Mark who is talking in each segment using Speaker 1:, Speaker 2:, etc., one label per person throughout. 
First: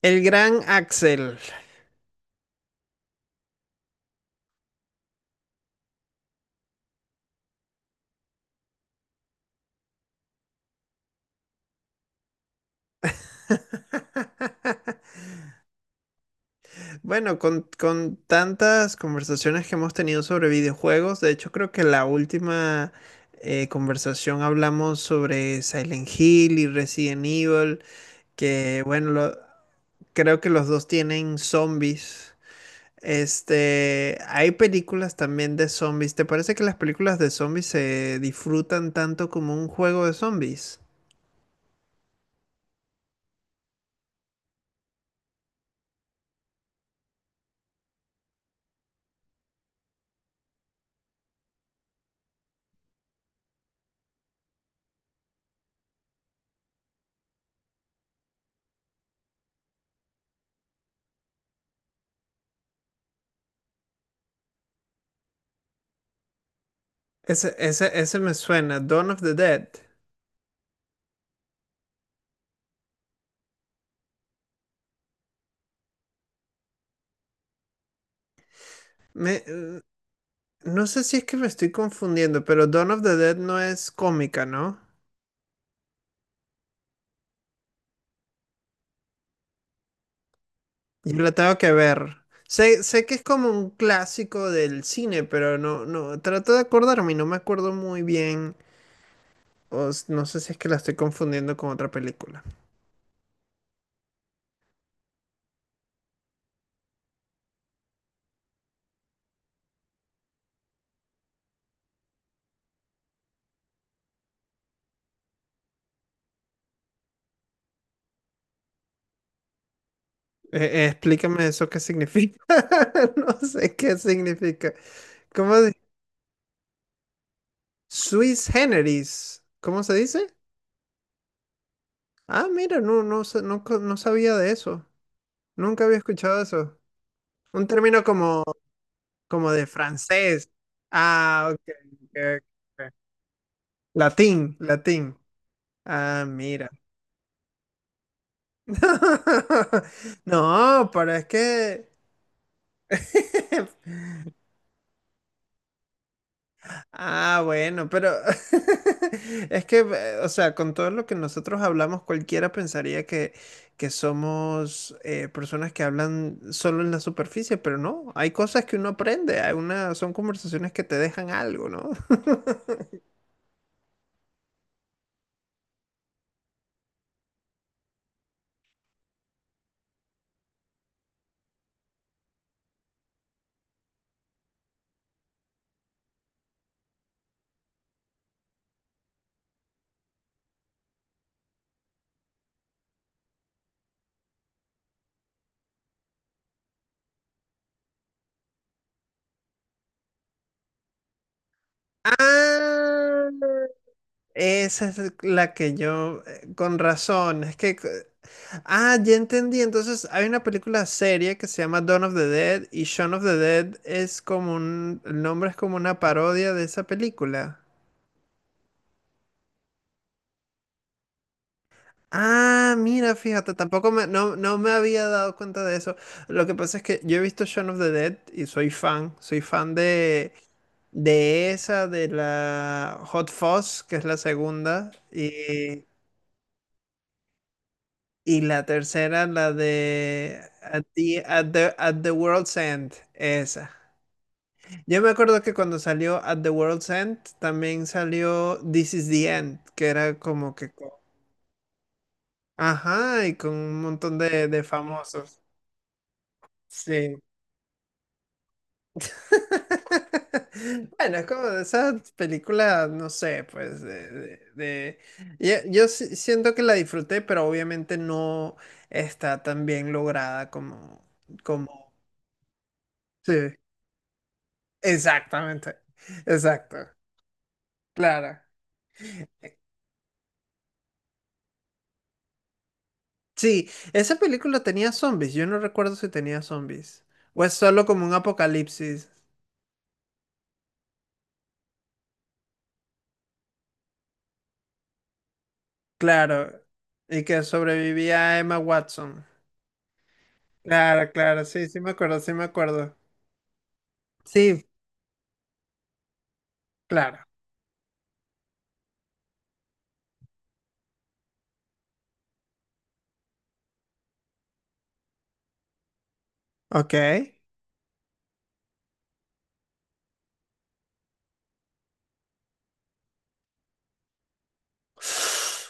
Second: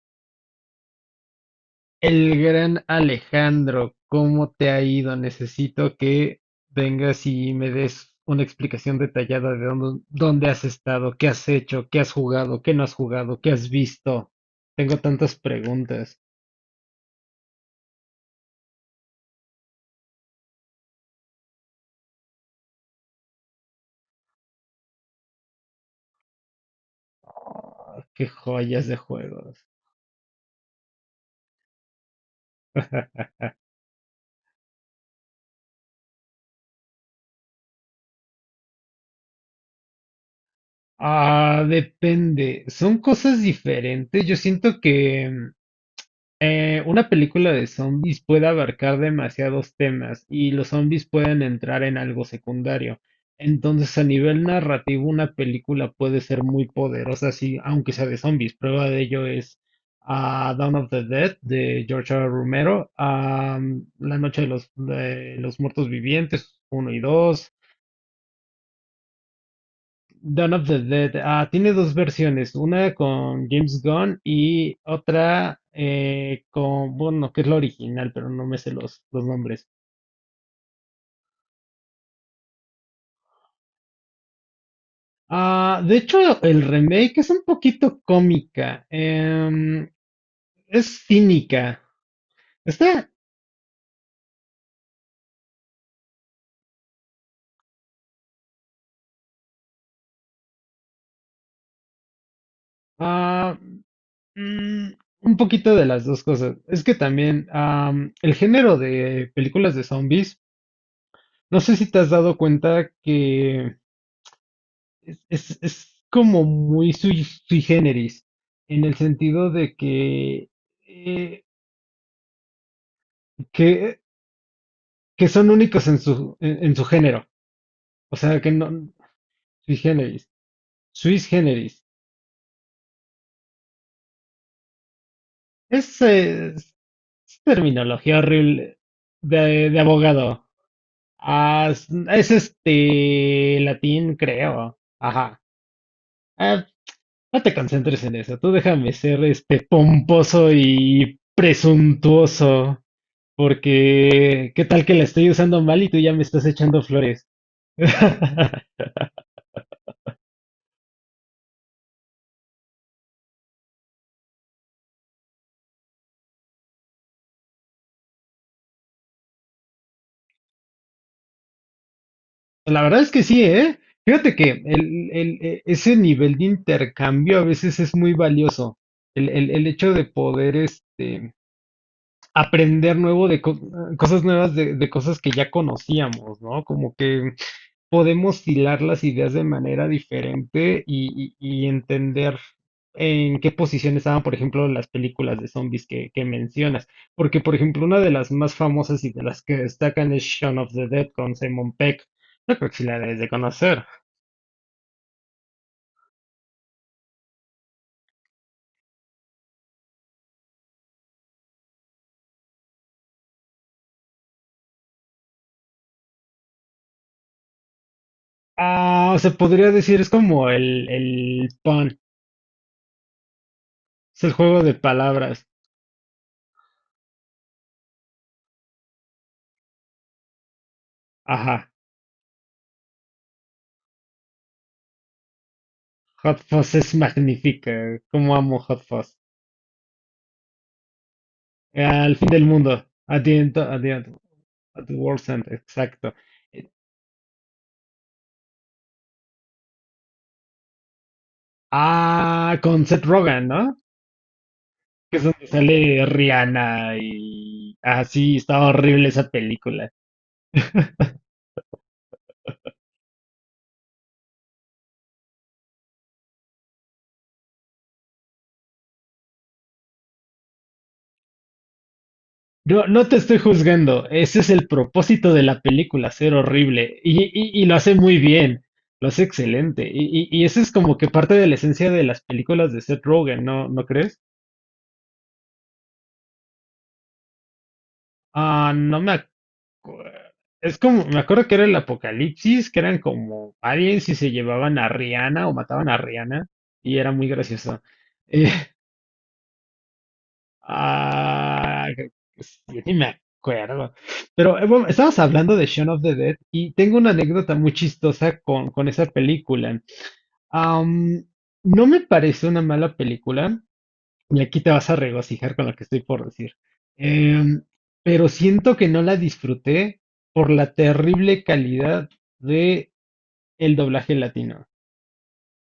Speaker 1: El gran Axel.
Speaker 2: El gran Alejandro, ¿cómo te ha ido? Necesito que vengas y me des una explicación detallada de dónde has estado, qué has hecho, qué has jugado, qué no has jugado, qué has visto. Tengo tantas preguntas.
Speaker 1: Bueno, con tantas conversaciones que hemos tenido sobre videojuegos, de hecho creo que la última conversación hablamos sobre Silent Hill y Resident Evil,
Speaker 2: Ah, qué
Speaker 1: que
Speaker 2: joyas de
Speaker 1: bueno,
Speaker 2: juegos.
Speaker 1: creo que los dos tienen zombies. Este, hay películas también de zombies. ¿Te parece que las películas de zombies se disfrutan tanto como un juego de zombies?
Speaker 2: Ah, depende. Son cosas diferentes. Yo siento que una película de zombies puede abarcar demasiados temas y los zombies pueden entrar en algo secundario. Entonces, a nivel narrativo, una película puede ser muy poderosa, sí, aunque sea de zombies. Prueba de ello es Dawn of the Dead de George R. R. Romero, La Noche de los Muertos Vivientes uno y 2.
Speaker 1: Ese me suena, Dawn of the Dead.
Speaker 2: Dawn of the Dead. Ah, tiene dos versiones, una con James Gunn y otra con, bueno, que es la original, pero no me sé los
Speaker 1: Me,
Speaker 2: nombres.
Speaker 1: eh, no sé si es que me estoy confundiendo, pero Dawn of the Dead no es cómica, ¿no?
Speaker 2: Ah, de hecho, el remake es un poquito cómica, es
Speaker 1: Yo la tengo que
Speaker 2: cínica.
Speaker 1: ver. Sé
Speaker 2: Está
Speaker 1: que es como un clásico del cine, pero no, no, trato de acordarme y no me acuerdo muy bien. No sé si es que la estoy confundiendo con otra película.
Speaker 2: ah, mm, un poquito de las dos cosas. Es que también el género de películas de zombies, no sé si te has dado cuenta que es como muy sui generis, en el sentido de que, eh,
Speaker 1: Explícame eso qué significa. No sé qué
Speaker 2: que,
Speaker 1: significa.
Speaker 2: que son
Speaker 1: ¿Cómo se-
Speaker 2: únicos en su género. O sea,
Speaker 1: Swiss
Speaker 2: que no,
Speaker 1: generis.
Speaker 2: sui
Speaker 1: ¿Cómo se dice?
Speaker 2: generis, suis generis.
Speaker 1: Ah, mira, no sabía de eso. Nunca había escuchado
Speaker 2: Es
Speaker 1: eso. Un término
Speaker 2: terminología
Speaker 1: como,
Speaker 2: horrible
Speaker 1: como de
Speaker 2: de abogado.
Speaker 1: francés. Ah, ok.
Speaker 2: Ah, es
Speaker 1: ok, ok.
Speaker 2: este latín,
Speaker 1: Latín,
Speaker 2: creo.
Speaker 1: latín.
Speaker 2: Ajá.
Speaker 1: Ah,
Speaker 2: Ah,
Speaker 1: mira.
Speaker 2: no te concentres en eso. Tú déjame ser este pomposo
Speaker 1: No, pero
Speaker 2: y
Speaker 1: es que,
Speaker 2: presuntuoso. Porque, ¿qué tal que la estoy usando mal y tú ya me estás echando flores?
Speaker 1: Ah, bueno, pero es que, o sea, con todo lo que nosotros hablamos, cualquiera pensaría que somos personas que hablan solo en la superficie, pero no, hay cosas que uno aprende, hay una, son conversaciones que te dejan algo, ¿no?
Speaker 2: La verdad es que sí, ¿eh? Fíjate que ese nivel de intercambio a veces es muy valioso. El hecho de poder este, aprender nuevo de co- cosas nuevas de cosas que ya conocíamos, ¿no? Como que podemos hilar las ideas de manera diferente y entender en qué posición estaban, por ejemplo, las películas de zombies que mencionas. Porque, por ejemplo, una de las más famosas y de las que destacan es Shaun of the Dead con Simon Peck. Yo creo que sí la debes
Speaker 1: Ah,
Speaker 2: de conocer.
Speaker 1: esa es la que yo, con razón, es que ah, ya entendí. Entonces, hay una película seria que se llama Dawn of the Dead y Shaun of the Dead es como un, el nombre es como una parodia de esa película.
Speaker 2: Ah, se podría decir, es como el pun,
Speaker 1: Ah, mira, fíjate, tampoco me,
Speaker 2: es el
Speaker 1: no, no
Speaker 2: juego
Speaker 1: me
Speaker 2: de
Speaker 1: había dado
Speaker 2: palabras.
Speaker 1: cuenta de eso. Lo que pasa es que yo he visto Shaun of the Dead y soy fan de
Speaker 2: Ajá,
Speaker 1: esa, de la Hot Fuzz, que es la segunda,
Speaker 2: Hot Fuzz es magnífica, como
Speaker 1: y
Speaker 2: amo
Speaker 1: la
Speaker 2: Hot Fuzz.
Speaker 1: tercera, la de At the
Speaker 2: Al fin del
Speaker 1: World's
Speaker 2: mundo,
Speaker 1: End, esa.
Speaker 2: at the
Speaker 1: Yo me
Speaker 2: world's
Speaker 1: acuerdo
Speaker 2: end,
Speaker 1: que cuando
Speaker 2: exacto.
Speaker 1: salió At the World's End, también salió This is the End, que era como que...
Speaker 2: Ah, con Seth
Speaker 1: Ajá, y
Speaker 2: Rogen,
Speaker 1: con
Speaker 2: ¿no?
Speaker 1: un montón de
Speaker 2: Que es
Speaker 1: famosos.
Speaker 2: donde sale Rihanna
Speaker 1: Sí.
Speaker 2: y así, está horrible esa película.
Speaker 1: Bueno, es como de esas películas, no sé, pues de... yo, sí siento que la disfruté, pero obviamente no está tan bien lograda como... como...
Speaker 2: No, no te estoy
Speaker 1: Sí,
Speaker 2: juzgando, ese es el propósito de la
Speaker 1: exactamente.
Speaker 2: película, ser
Speaker 1: Exacto.
Speaker 2: horrible. Y lo hace muy
Speaker 1: Claro.
Speaker 2: bien, lo hace excelente. Y ese es como que parte de la esencia de las películas de Seth Rogen, ¿no,
Speaker 1: Sí,
Speaker 2: no
Speaker 1: esa
Speaker 2: crees?
Speaker 1: película tenía zombies. Yo no recuerdo si tenía zombies. O es solo como un
Speaker 2: Ah, no
Speaker 1: apocalipsis.
Speaker 2: me acuerdo. Es como, me acuerdo que era el apocalipsis, que eran como aliens y se llevaban a Rihanna o mataban a Rihanna
Speaker 1: Claro.
Speaker 2: y era
Speaker 1: Y
Speaker 2: muy
Speaker 1: que
Speaker 2: gracioso.
Speaker 1: sobrevivía Emma Watson. Claro, claro.
Speaker 2: Ah,
Speaker 1: Sí me
Speaker 2: yo ni
Speaker 1: acuerdo.
Speaker 2: me acuerdo. Pero
Speaker 1: Sí,
Speaker 2: bueno, estabas hablando de Shaun of the Dead y tengo una
Speaker 1: claro.
Speaker 2: anécdota muy chistosa con esa película. Am, no me parece una mala película, y aquí te vas a regocijar con lo que estoy por decir.
Speaker 1: Ok.
Speaker 2: Em, pero siento que no la disfruté por la terrible calidad de el doblaje latino.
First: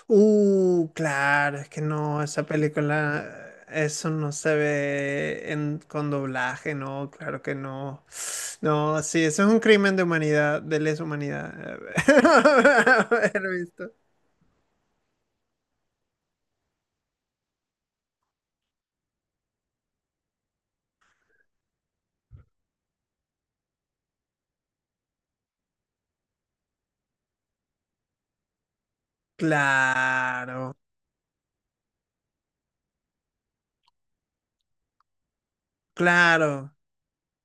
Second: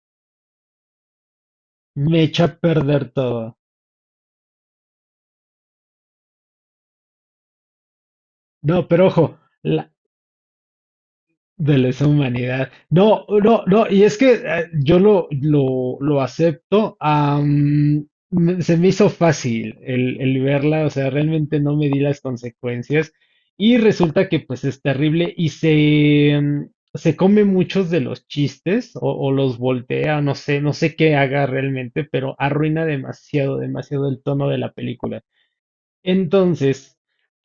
Speaker 1: Claro. Es que
Speaker 2: Me
Speaker 1: no,
Speaker 2: echa
Speaker 1: esa
Speaker 2: a perder todo.
Speaker 1: película, eso no se ve en, con doblaje, no, claro que no.
Speaker 2: No,
Speaker 1: No,
Speaker 2: pero
Speaker 1: sí,
Speaker 2: ojo,
Speaker 1: eso es un crimen de humanidad, de lesa humanidad.
Speaker 2: de lesa humanidad. No,
Speaker 1: Haber
Speaker 2: no, no,
Speaker 1: visto.
Speaker 2: y es que yo lo acepto. Se me hizo fácil el verla, o sea, realmente no me di las consecuencias. Y resulta que pues es terrible y se, se come muchos de los chistes o los voltea, no sé, no
Speaker 1: Claro,
Speaker 2: sé qué haga realmente, pero arruina demasiado, demasiado el tono de la película.
Speaker 1: claro,
Speaker 2: Entonces,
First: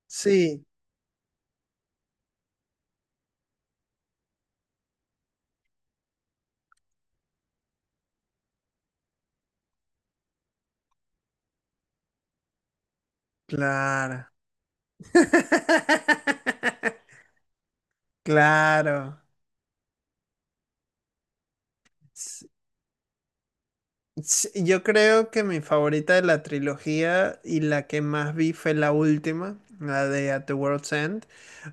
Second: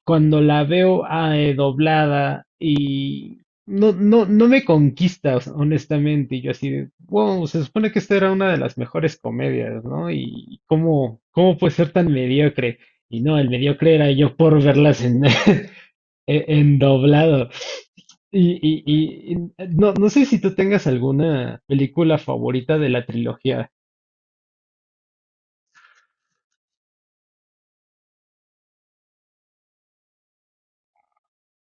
Speaker 2: cuando la
Speaker 1: sí,
Speaker 2: veo doblada y no, no, no me conquista, o sea, honestamente, y yo así de, wow, se supone que esta era una de las mejores comedias, ¿no? Y cómo, cómo puede ser tan mediocre. Y no, el mediocre era
Speaker 1: claro.
Speaker 2: yo por verlas en, en doblado. Y, y-
Speaker 1: Claro.
Speaker 2: y- y no, no sé si tú tengas alguna película
Speaker 1: S-
Speaker 2: favorita de la trilogía.
Speaker 1: Yo creo que mi favorita de la trilogía y la que más vi fue la última, la de At the World's End,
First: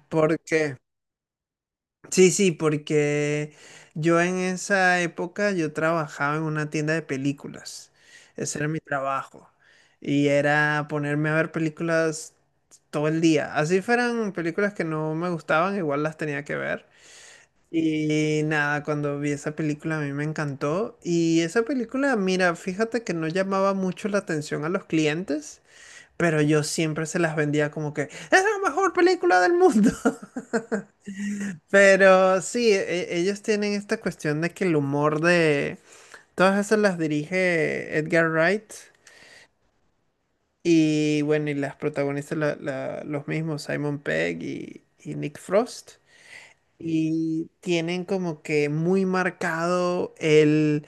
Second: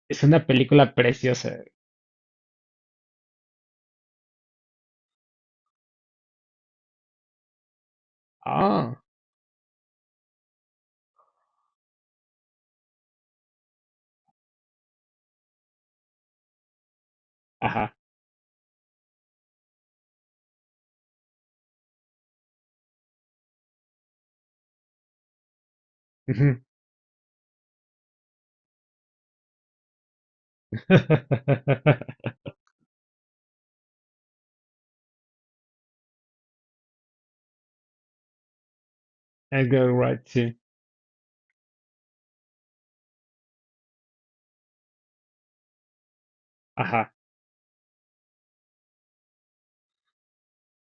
Speaker 2: Es una
Speaker 1: porque
Speaker 2: película preciosa.
Speaker 1: sí, sí, porque yo en esa época yo trabajaba en una tienda de películas. Ese era mi
Speaker 2: Ah,
Speaker 1: trabajo. Y era ponerme a ver películas todo el día. Así fueran películas que no me gustaban, igual las tenía que ver.
Speaker 2: ajá.
Speaker 1: Y nada, cuando vi esa película a mí me encantó. Y esa película, mira, fíjate que no llamaba mucho la atención a los clientes, pero
Speaker 2: Ujú.
Speaker 1: yo siempre se las vendía como que es la mejor película del mundo. Pero sí, ellos tienen esta cuestión de que el humor de... Todas esas las dirige Edgar Wright
Speaker 2: Edgar Wright, sí.
Speaker 1: y bueno, y las protagonistas los mismos, Simon Pegg y Nick Frost.
Speaker 2: Ajá,
Speaker 1: Y tienen como que muy marcado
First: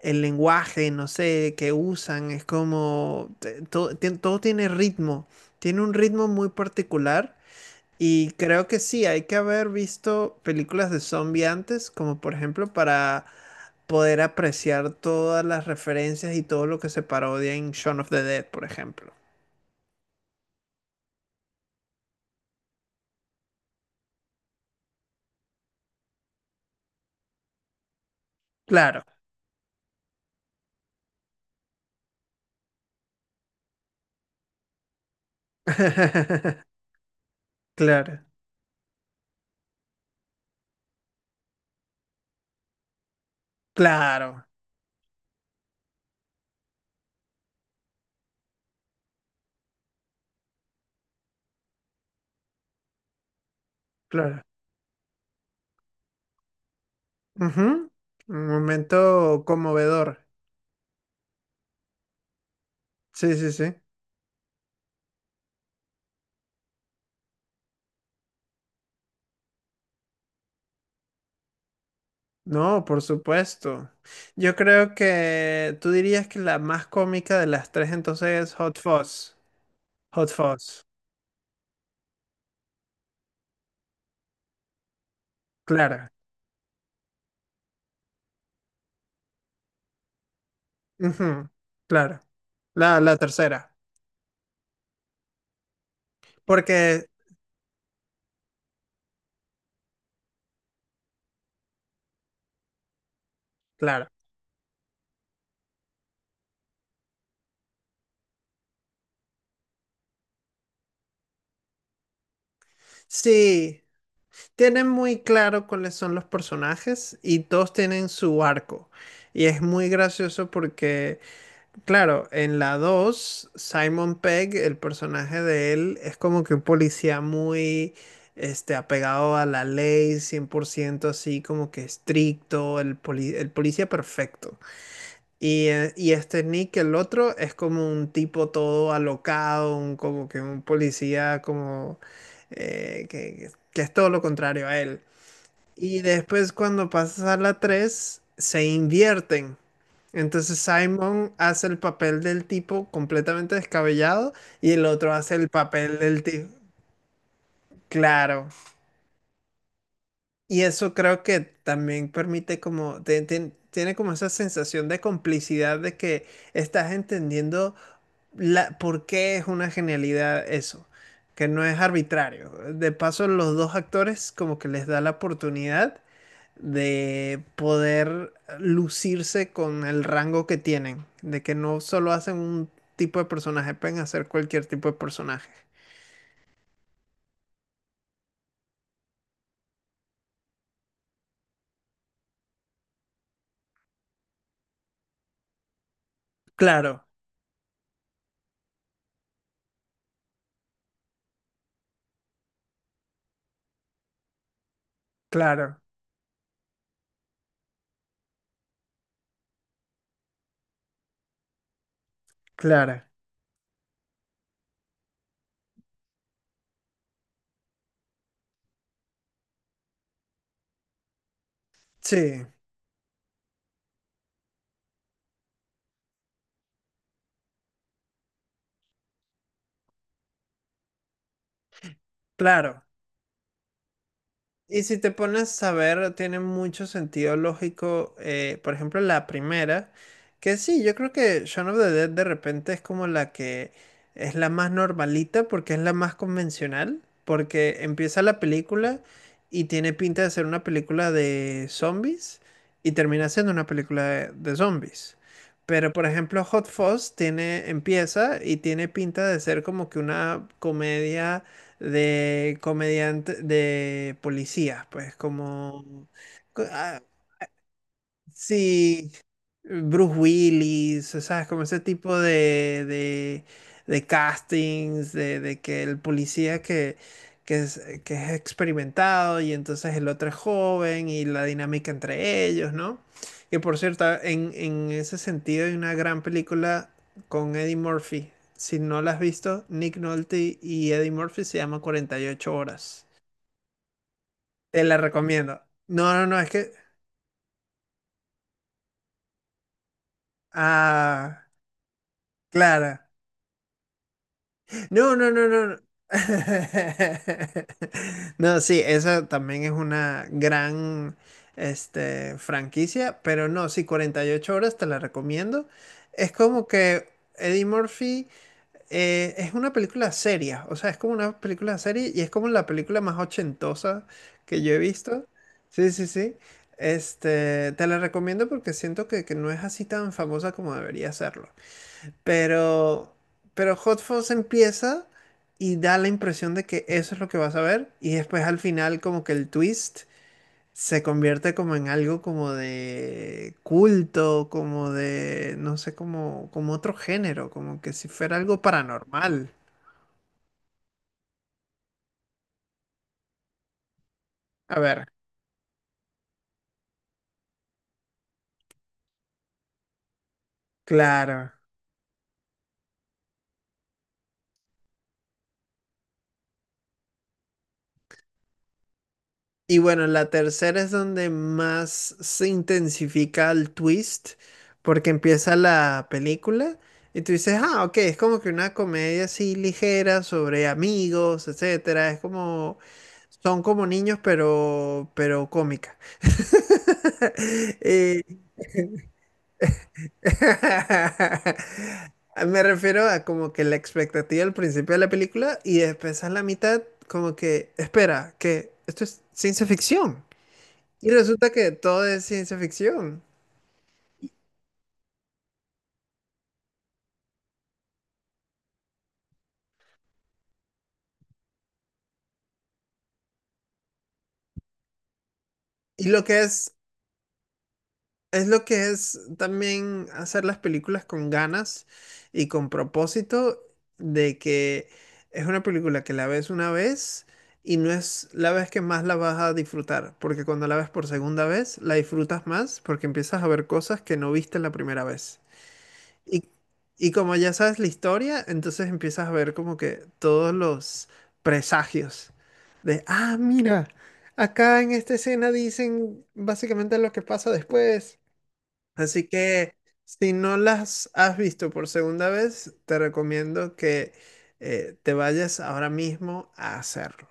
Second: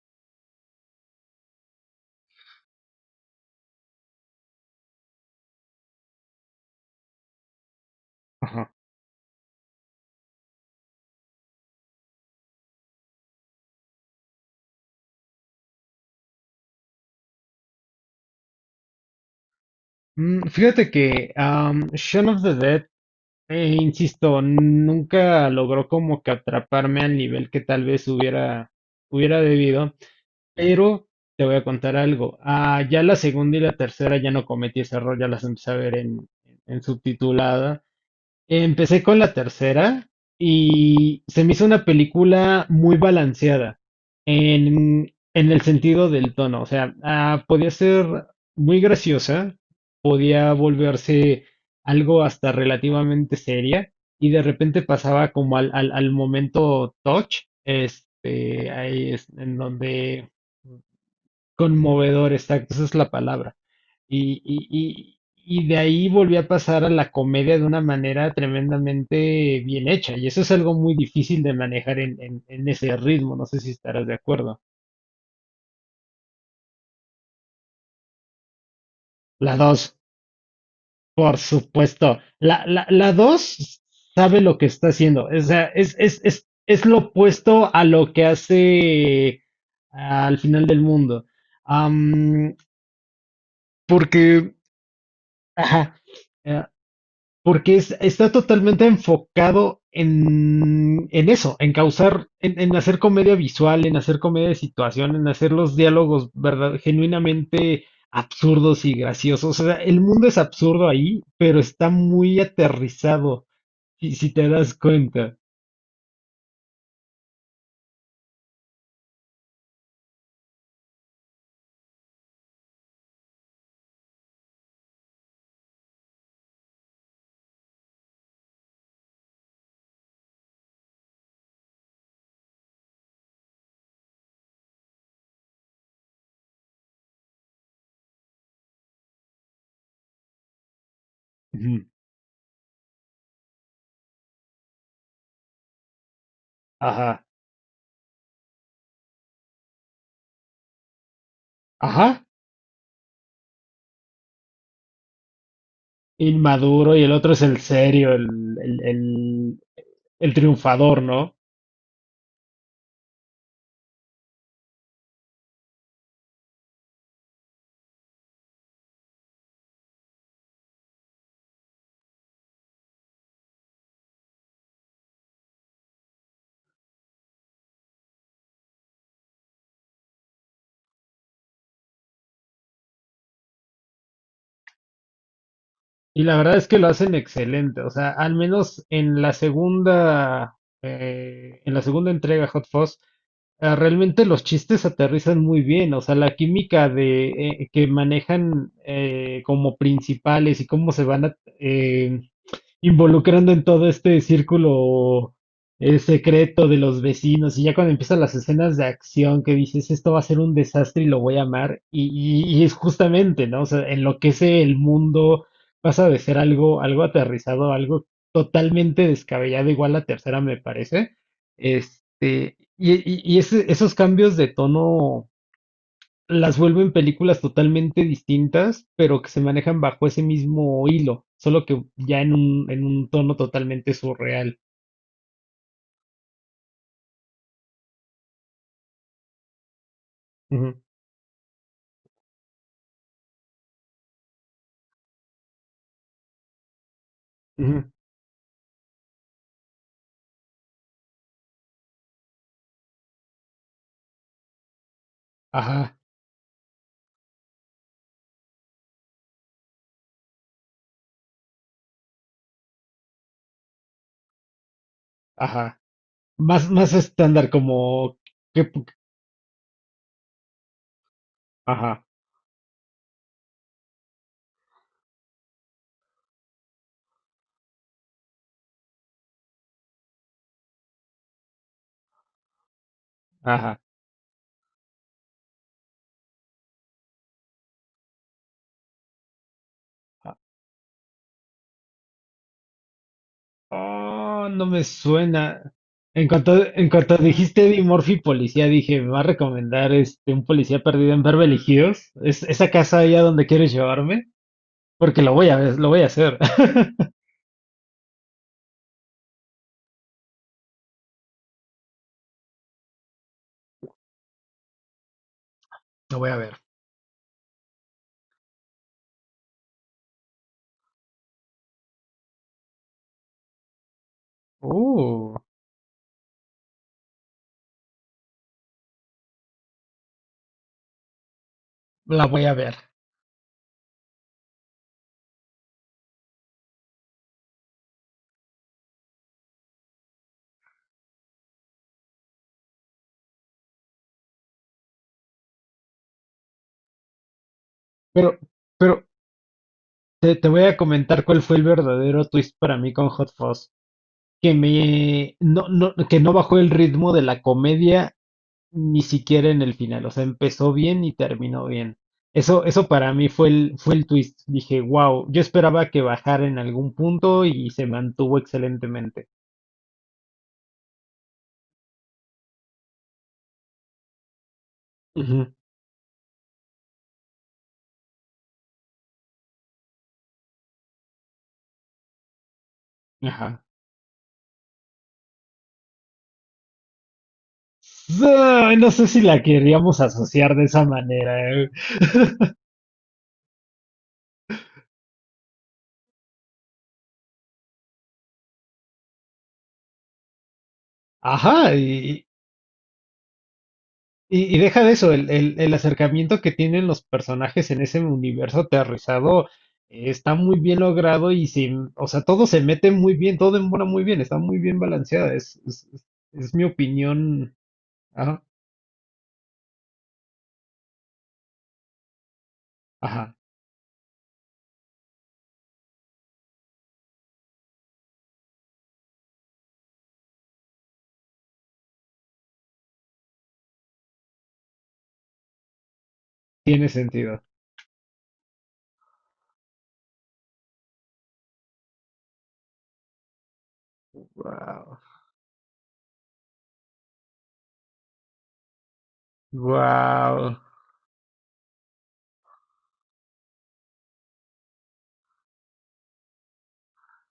Speaker 1: el lenguaje, no sé, que usan. Es como... todo, todo tiene ritmo. Tiene un ritmo muy particular. Y creo
Speaker 2: ajá.
Speaker 1: que sí, hay que haber visto películas de zombie antes, como por ejemplo para poder apreciar todas las referencias y todo lo que se parodia en Shaun of the Dead, por ejemplo.
Speaker 2: Mm, fíjate que Shaun of the Dead, insisto, nunca logró como que atraparme al nivel que tal vez hubiera,
Speaker 1: Claro.
Speaker 2: hubiera debido, pero te voy a contar algo. Ah, ya la segunda y la tercera ya no cometí ese error, ya las empecé a ver en subtitulada.
Speaker 1: Claro,
Speaker 2: Empecé con la tercera y se me hizo una película muy balanceada
Speaker 1: claro,
Speaker 2: en el sentido del tono. O sea, ah, podía ser muy graciosa, podía volverse algo hasta relativamente seria y de
Speaker 1: claro.
Speaker 2: repente pasaba como al momento touch,
Speaker 1: Ujú. Un
Speaker 2: este, ahí es
Speaker 1: momento
Speaker 2: en
Speaker 1: conmovedor.
Speaker 2: donde. Conmovedor, exacto, esa es la
Speaker 1: Sí, sí,
Speaker 2: palabra.
Speaker 1: sí.
Speaker 2: Y de ahí volví a pasar a la comedia de una manera tremendamente bien hecha. Y eso es algo muy difícil de manejar en
Speaker 1: No,
Speaker 2: ese
Speaker 1: por
Speaker 2: ritmo. No sé si
Speaker 1: supuesto.
Speaker 2: estarás de
Speaker 1: Yo
Speaker 2: acuerdo.
Speaker 1: creo que tú dirías que la más cómica de las tres entonces es Hot Fuzz.
Speaker 2: La dos,
Speaker 1: Hot Fuzz.
Speaker 2: por supuesto. La dos sabe lo que está haciendo. O sea,
Speaker 1: Claro.
Speaker 2: es lo opuesto a lo que hace al final del mundo.
Speaker 1: Ujú, claro,
Speaker 2: Am,
Speaker 1: la tercera,
Speaker 2: Porque, ajá, eh,
Speaker 1: porque,
Speaker 2: porque está totalmente enfocado en eso, en causar, en hacer comedia visual, en
Speaker 1: claro,
Speaker 2: hacer comedia de situación, en hacer los diálogos verdad, genuinamente absurdos y graciosos. O sea, el mundo es absurdo ahí, pero está muy aterrizado,
Speaker 1: sí,
Speaker 2: si te das
Speaker 1: tienen muy
Speaker 2: cuenta.
Speaker 1: claro cuáles son los personajes y todos tienen su arco. Y es muy gracioso porque, claro, en la 2 Simon Pegg, el personaje de él, es como que un policía muy, este, apegado a la ley, 100% así, como que estricto, el, el policía perfecto. Y este Nick, el otro, es como un tipo todo alocado, como que un policía
Speaker 2: Ujú.
Speaker 1: como que es todo lo contrario a él. Y después cuando
Speaker 2: Ajá,
Speaker 1: pasas a la 3 se invierten. Entonces Simon hace el papel
Speaker 2: ajá,
Speaker 1: del tipo completamente descabellado y el otro hace el papel del tipo,
Speaker 2: inmaduro y el otro es el serio,
Speaker 1: claro.
Speaker 2: el, el, el
Speaker 1: Y eso
Speaker 2: triunfador,
Speaker 1: creo
Speaker 2: ¿no?
Speaker 1: que también permite como, tiene como esa sensación de complicidad de que estás entendiendo la, ¿por qué es una genialidad eso? Que no es arbitrario. De paso, los dos actores como que les da la oportunidad de poder lucirse con el rango que tienen, de que no solo hacen un tipo de personaje, pueden hacer cualquier tipo de personaje.
Speaker 2: Y la verdad es que lo hacen excelente, o sea, al menos en la segunda entrega Hot Fuzz, ah, realmente los chistes aterrizan muy bien, o sea, la química
Speaker 1: Claro,
Speaker 2: de que manejan como principales y cómo se van a, involucrando en todo este círculo
Speaker 1: claro,
Speaker 2: secreto de los vecinos. Y ya cuando empiezan las escenas de acción que dices, esto va a ser un desastre y lo voy a amar. Y es
Speaker 1: claro.
Speaker 2: justamente, ¿no? O sea, enloquece el mundo, pasa de ser algo, algo aterrizado, algo totalmente descabellado, igual la tercera me parece.
Speaker 1: Sí,
Speaker 2: Este, y esos cambios de tono las vuelven películas totalmente distintas, pero que se manejan bajo ese mismo hilo, solo que ya en
Speaker 1: claro.
Speaker 2: un tono totalmente surreal.
Speaker 1: Y si te pones a ver, tiene mucho sentido lógico, por ejemplo, la primera, que
Speaker 2: Ujú,
Speaker 1: sí, yo creo que Shaun of the Dead de repente es como la que es la más normalita porque es la más convencional, porque
Speaker 2: ujú.
Speaker 1: empieza la película y tiene pinta de ser una película de zombies y termina siendo una película de zombies. Pero
Speaker 2: Ajá,
Speaker 1: por ejemplo, Hot Fuzz tiene, empieza y tiene pinta de ser como que una comedia de comediante, de policías, pues
Speaker 2: ajá.
Speaker 1: como... co-
Speaker 2: Más, más
Speaker 1: ah,
Speaker 2: estándar, como que,
Speaker 1: sí, Bruce Willis, o sea, como ese
Speaker 2: ajá,
Speaker 1: tipo de castings, de que el policía que es, que es experimentado y entonces el otro es joven y la dinámica entre ellos, ¿no? Que por
Speaker 2: ajá.
Speaker 1: cierto, en ese sentido hay una gran película con Eddie Murphy. Si no la has visto, Nick Nolte y Eddie Murphy se llama 48 horas.
Speaker 2: Oh, no me
Speaker 1: Te la recomiendo.
Speaker 2: suena.
Speaker 1: No, no,
Speaker 2: En
Speaker 1: no, es
Speaker 2: cuanto,
Speaker 1: que...
Speaker 2: en cuanto dijiste Eddie Murphy policía, dije, me va a recomendar este un policía perdido en
Speaker 1: Ah,
Speaker 2: Beverly Hills. ¿Es esa casa
Speaker 1: claro.
Speaker 2: allá donde quieres llevarme?
Speaker 1: No,
Speaker 2: Porque
Speaker 1: no,
Speaker 2: lo
Speaker 1: no,
Speaker 2: voy a
Speaker 1: no. No,
Speaker 2: ver, lo voy a hacer.
Speaker 1: no, sí, esa también es una gran este, franquicia, pero no, sí, 48 horas te la recomiendo.
Speaker 2: Lo voy
Speaker 1: Es
Speaker 2: a ver.
Speaker 1: como que Eddie Murphy es una película seria, o sea, es como una película seria y es como la película más ochentosa que yo he visto.
Speaker 2: Uh.
Speaker 1: Sí, sí, sí. Este, te la recomiendo porque siento que no es así tan famosa como debería serlo.
Speaker 2: La voy a ver.
Speaker 1: Pero, pero Hot Fuzz empieza y da la impresión de que eso es lo que vas a ver. Y después al final como que el twist se convierte como en algo como de culto, como de, no sé, como, como otro género, como que si fuera
Speaker 2: Pero,
Speaker 1: algo
Speaker 2: pero
Speaker 1: paranormal.
Speaker 2: te voy a comentar cuál fue el verdadero twist para mí con Hot Fuzz. Que
Speaker 1: A ver,
Speaker 2: me no, no, que no bajó el ritmo de la comedia ni siquiera en el final. O sea, empezó bien y
Speaker 1: claro.
Speaker 2: terminó bien. Eso para mí fue fue el twist. Dije, wow, yo esperaba que bajara en algún punto y se mantuvo excelentemente.
Speaker 1: Y bueno, la tercera es donde más se intensifica el twist, porque
Speaker 2: Ujú.
Speaker 1: empieza la película y tú dices, ah, ok, es como que una comedia así ligera sobre amigos, etcétera. Es como, son
Speaker 2: Ajá.
Speaker 1: como niños, pero cómica. Eh,
Speaker 2: Ay, no sé si la queríamos asociar de esa manera.
Speaker 1: me refiero a como que la expectativa al principio de la película y después a la mitad, como que, espera, que esto es ciencia ficción. Y resulta que
Speaker 2: Ajá,
Speaker 1: todo es
Speaker 2: y,
Speaker 1: ciencia ficción.
Speaker 2: Y deja de eso, el acercamiento que tienen los personajes en ese universo aterrizado está muy bien logrado y sin, o sea, todo se mete muy bien, todo embona muy bien, está muy bien balanceada,
Speaker 1: Y lo que
Speaker 2: es mi
Speaker 1: es,
Speaker 2: opinión. Ajá,
Speaker 1: es lo que es también hacer las películas con ganas y con
Speaker 2: ajá,
Speaker 1: propósito de que es una película que la ves una vez y no es la vez que más la vas a disfrutar, porque cuando la ves por segunda vez, la disfrutas más porque empiezas a ver cosas que no viste la primera vez. Y,
Speaker 2: tiene
Speaker 1: y como
Speaker 2: sentido.
Speaker 1: ya sabes la historia, entonces empiezas a ver como que todos los presagios de, ah, mira, acá en
Speaker 2: Wow,
Speaker 1: esta escena dicen básicamente lo que pasa después. Así que si
Speaker 2: wow.
Speaker 1: no las has visto por segunda vez, te recomiendo que te vayas ahora mismo a hacerlo.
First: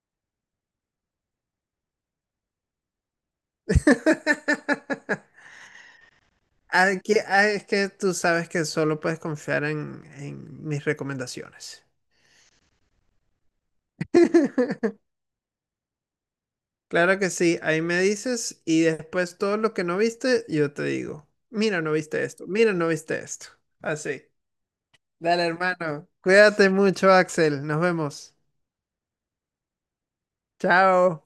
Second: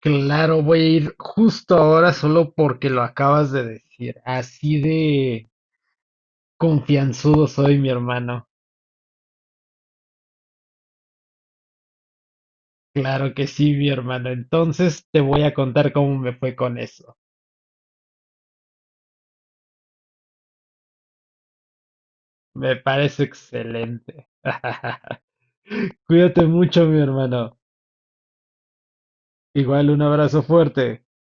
Speaker 2: Claro, voy a ir justo ahora solo porque lo acabas de decir. Así de confianzudo
Speaker 1: Ah, es
Speaker 2: soy, mi
Speaker 1: que tú
Speaker 2: hermano.
Speaker 1: sabes que solo puedes confiar en mis recomendaciones.
Speaker 2: Claro que sí, mi hermano. Entonces te voy a contar cómo me fue con eso.
Speaker 1: Claro que sí, ahí me dices y después todo lo que no viste, yo te digo, mira, no viste esto, mira,
Speaker 2: Me
Speaker 1: no viste
Speaker 2: parece
Speaker 1: esto. Así.
Speaker 2: excelente.
Speaker 1: Dale, hermano.
Speaker 2: Cuídate
Speaker 1: Cuídate
Speaker 2: mucho, mi
Speaker 1: mucho,
Speaker 2: hermano.
Speaker 1: Axel. Nos vemos.
Speaker 2: Igual un abrazo fuerte.
Speaker 1: Chao.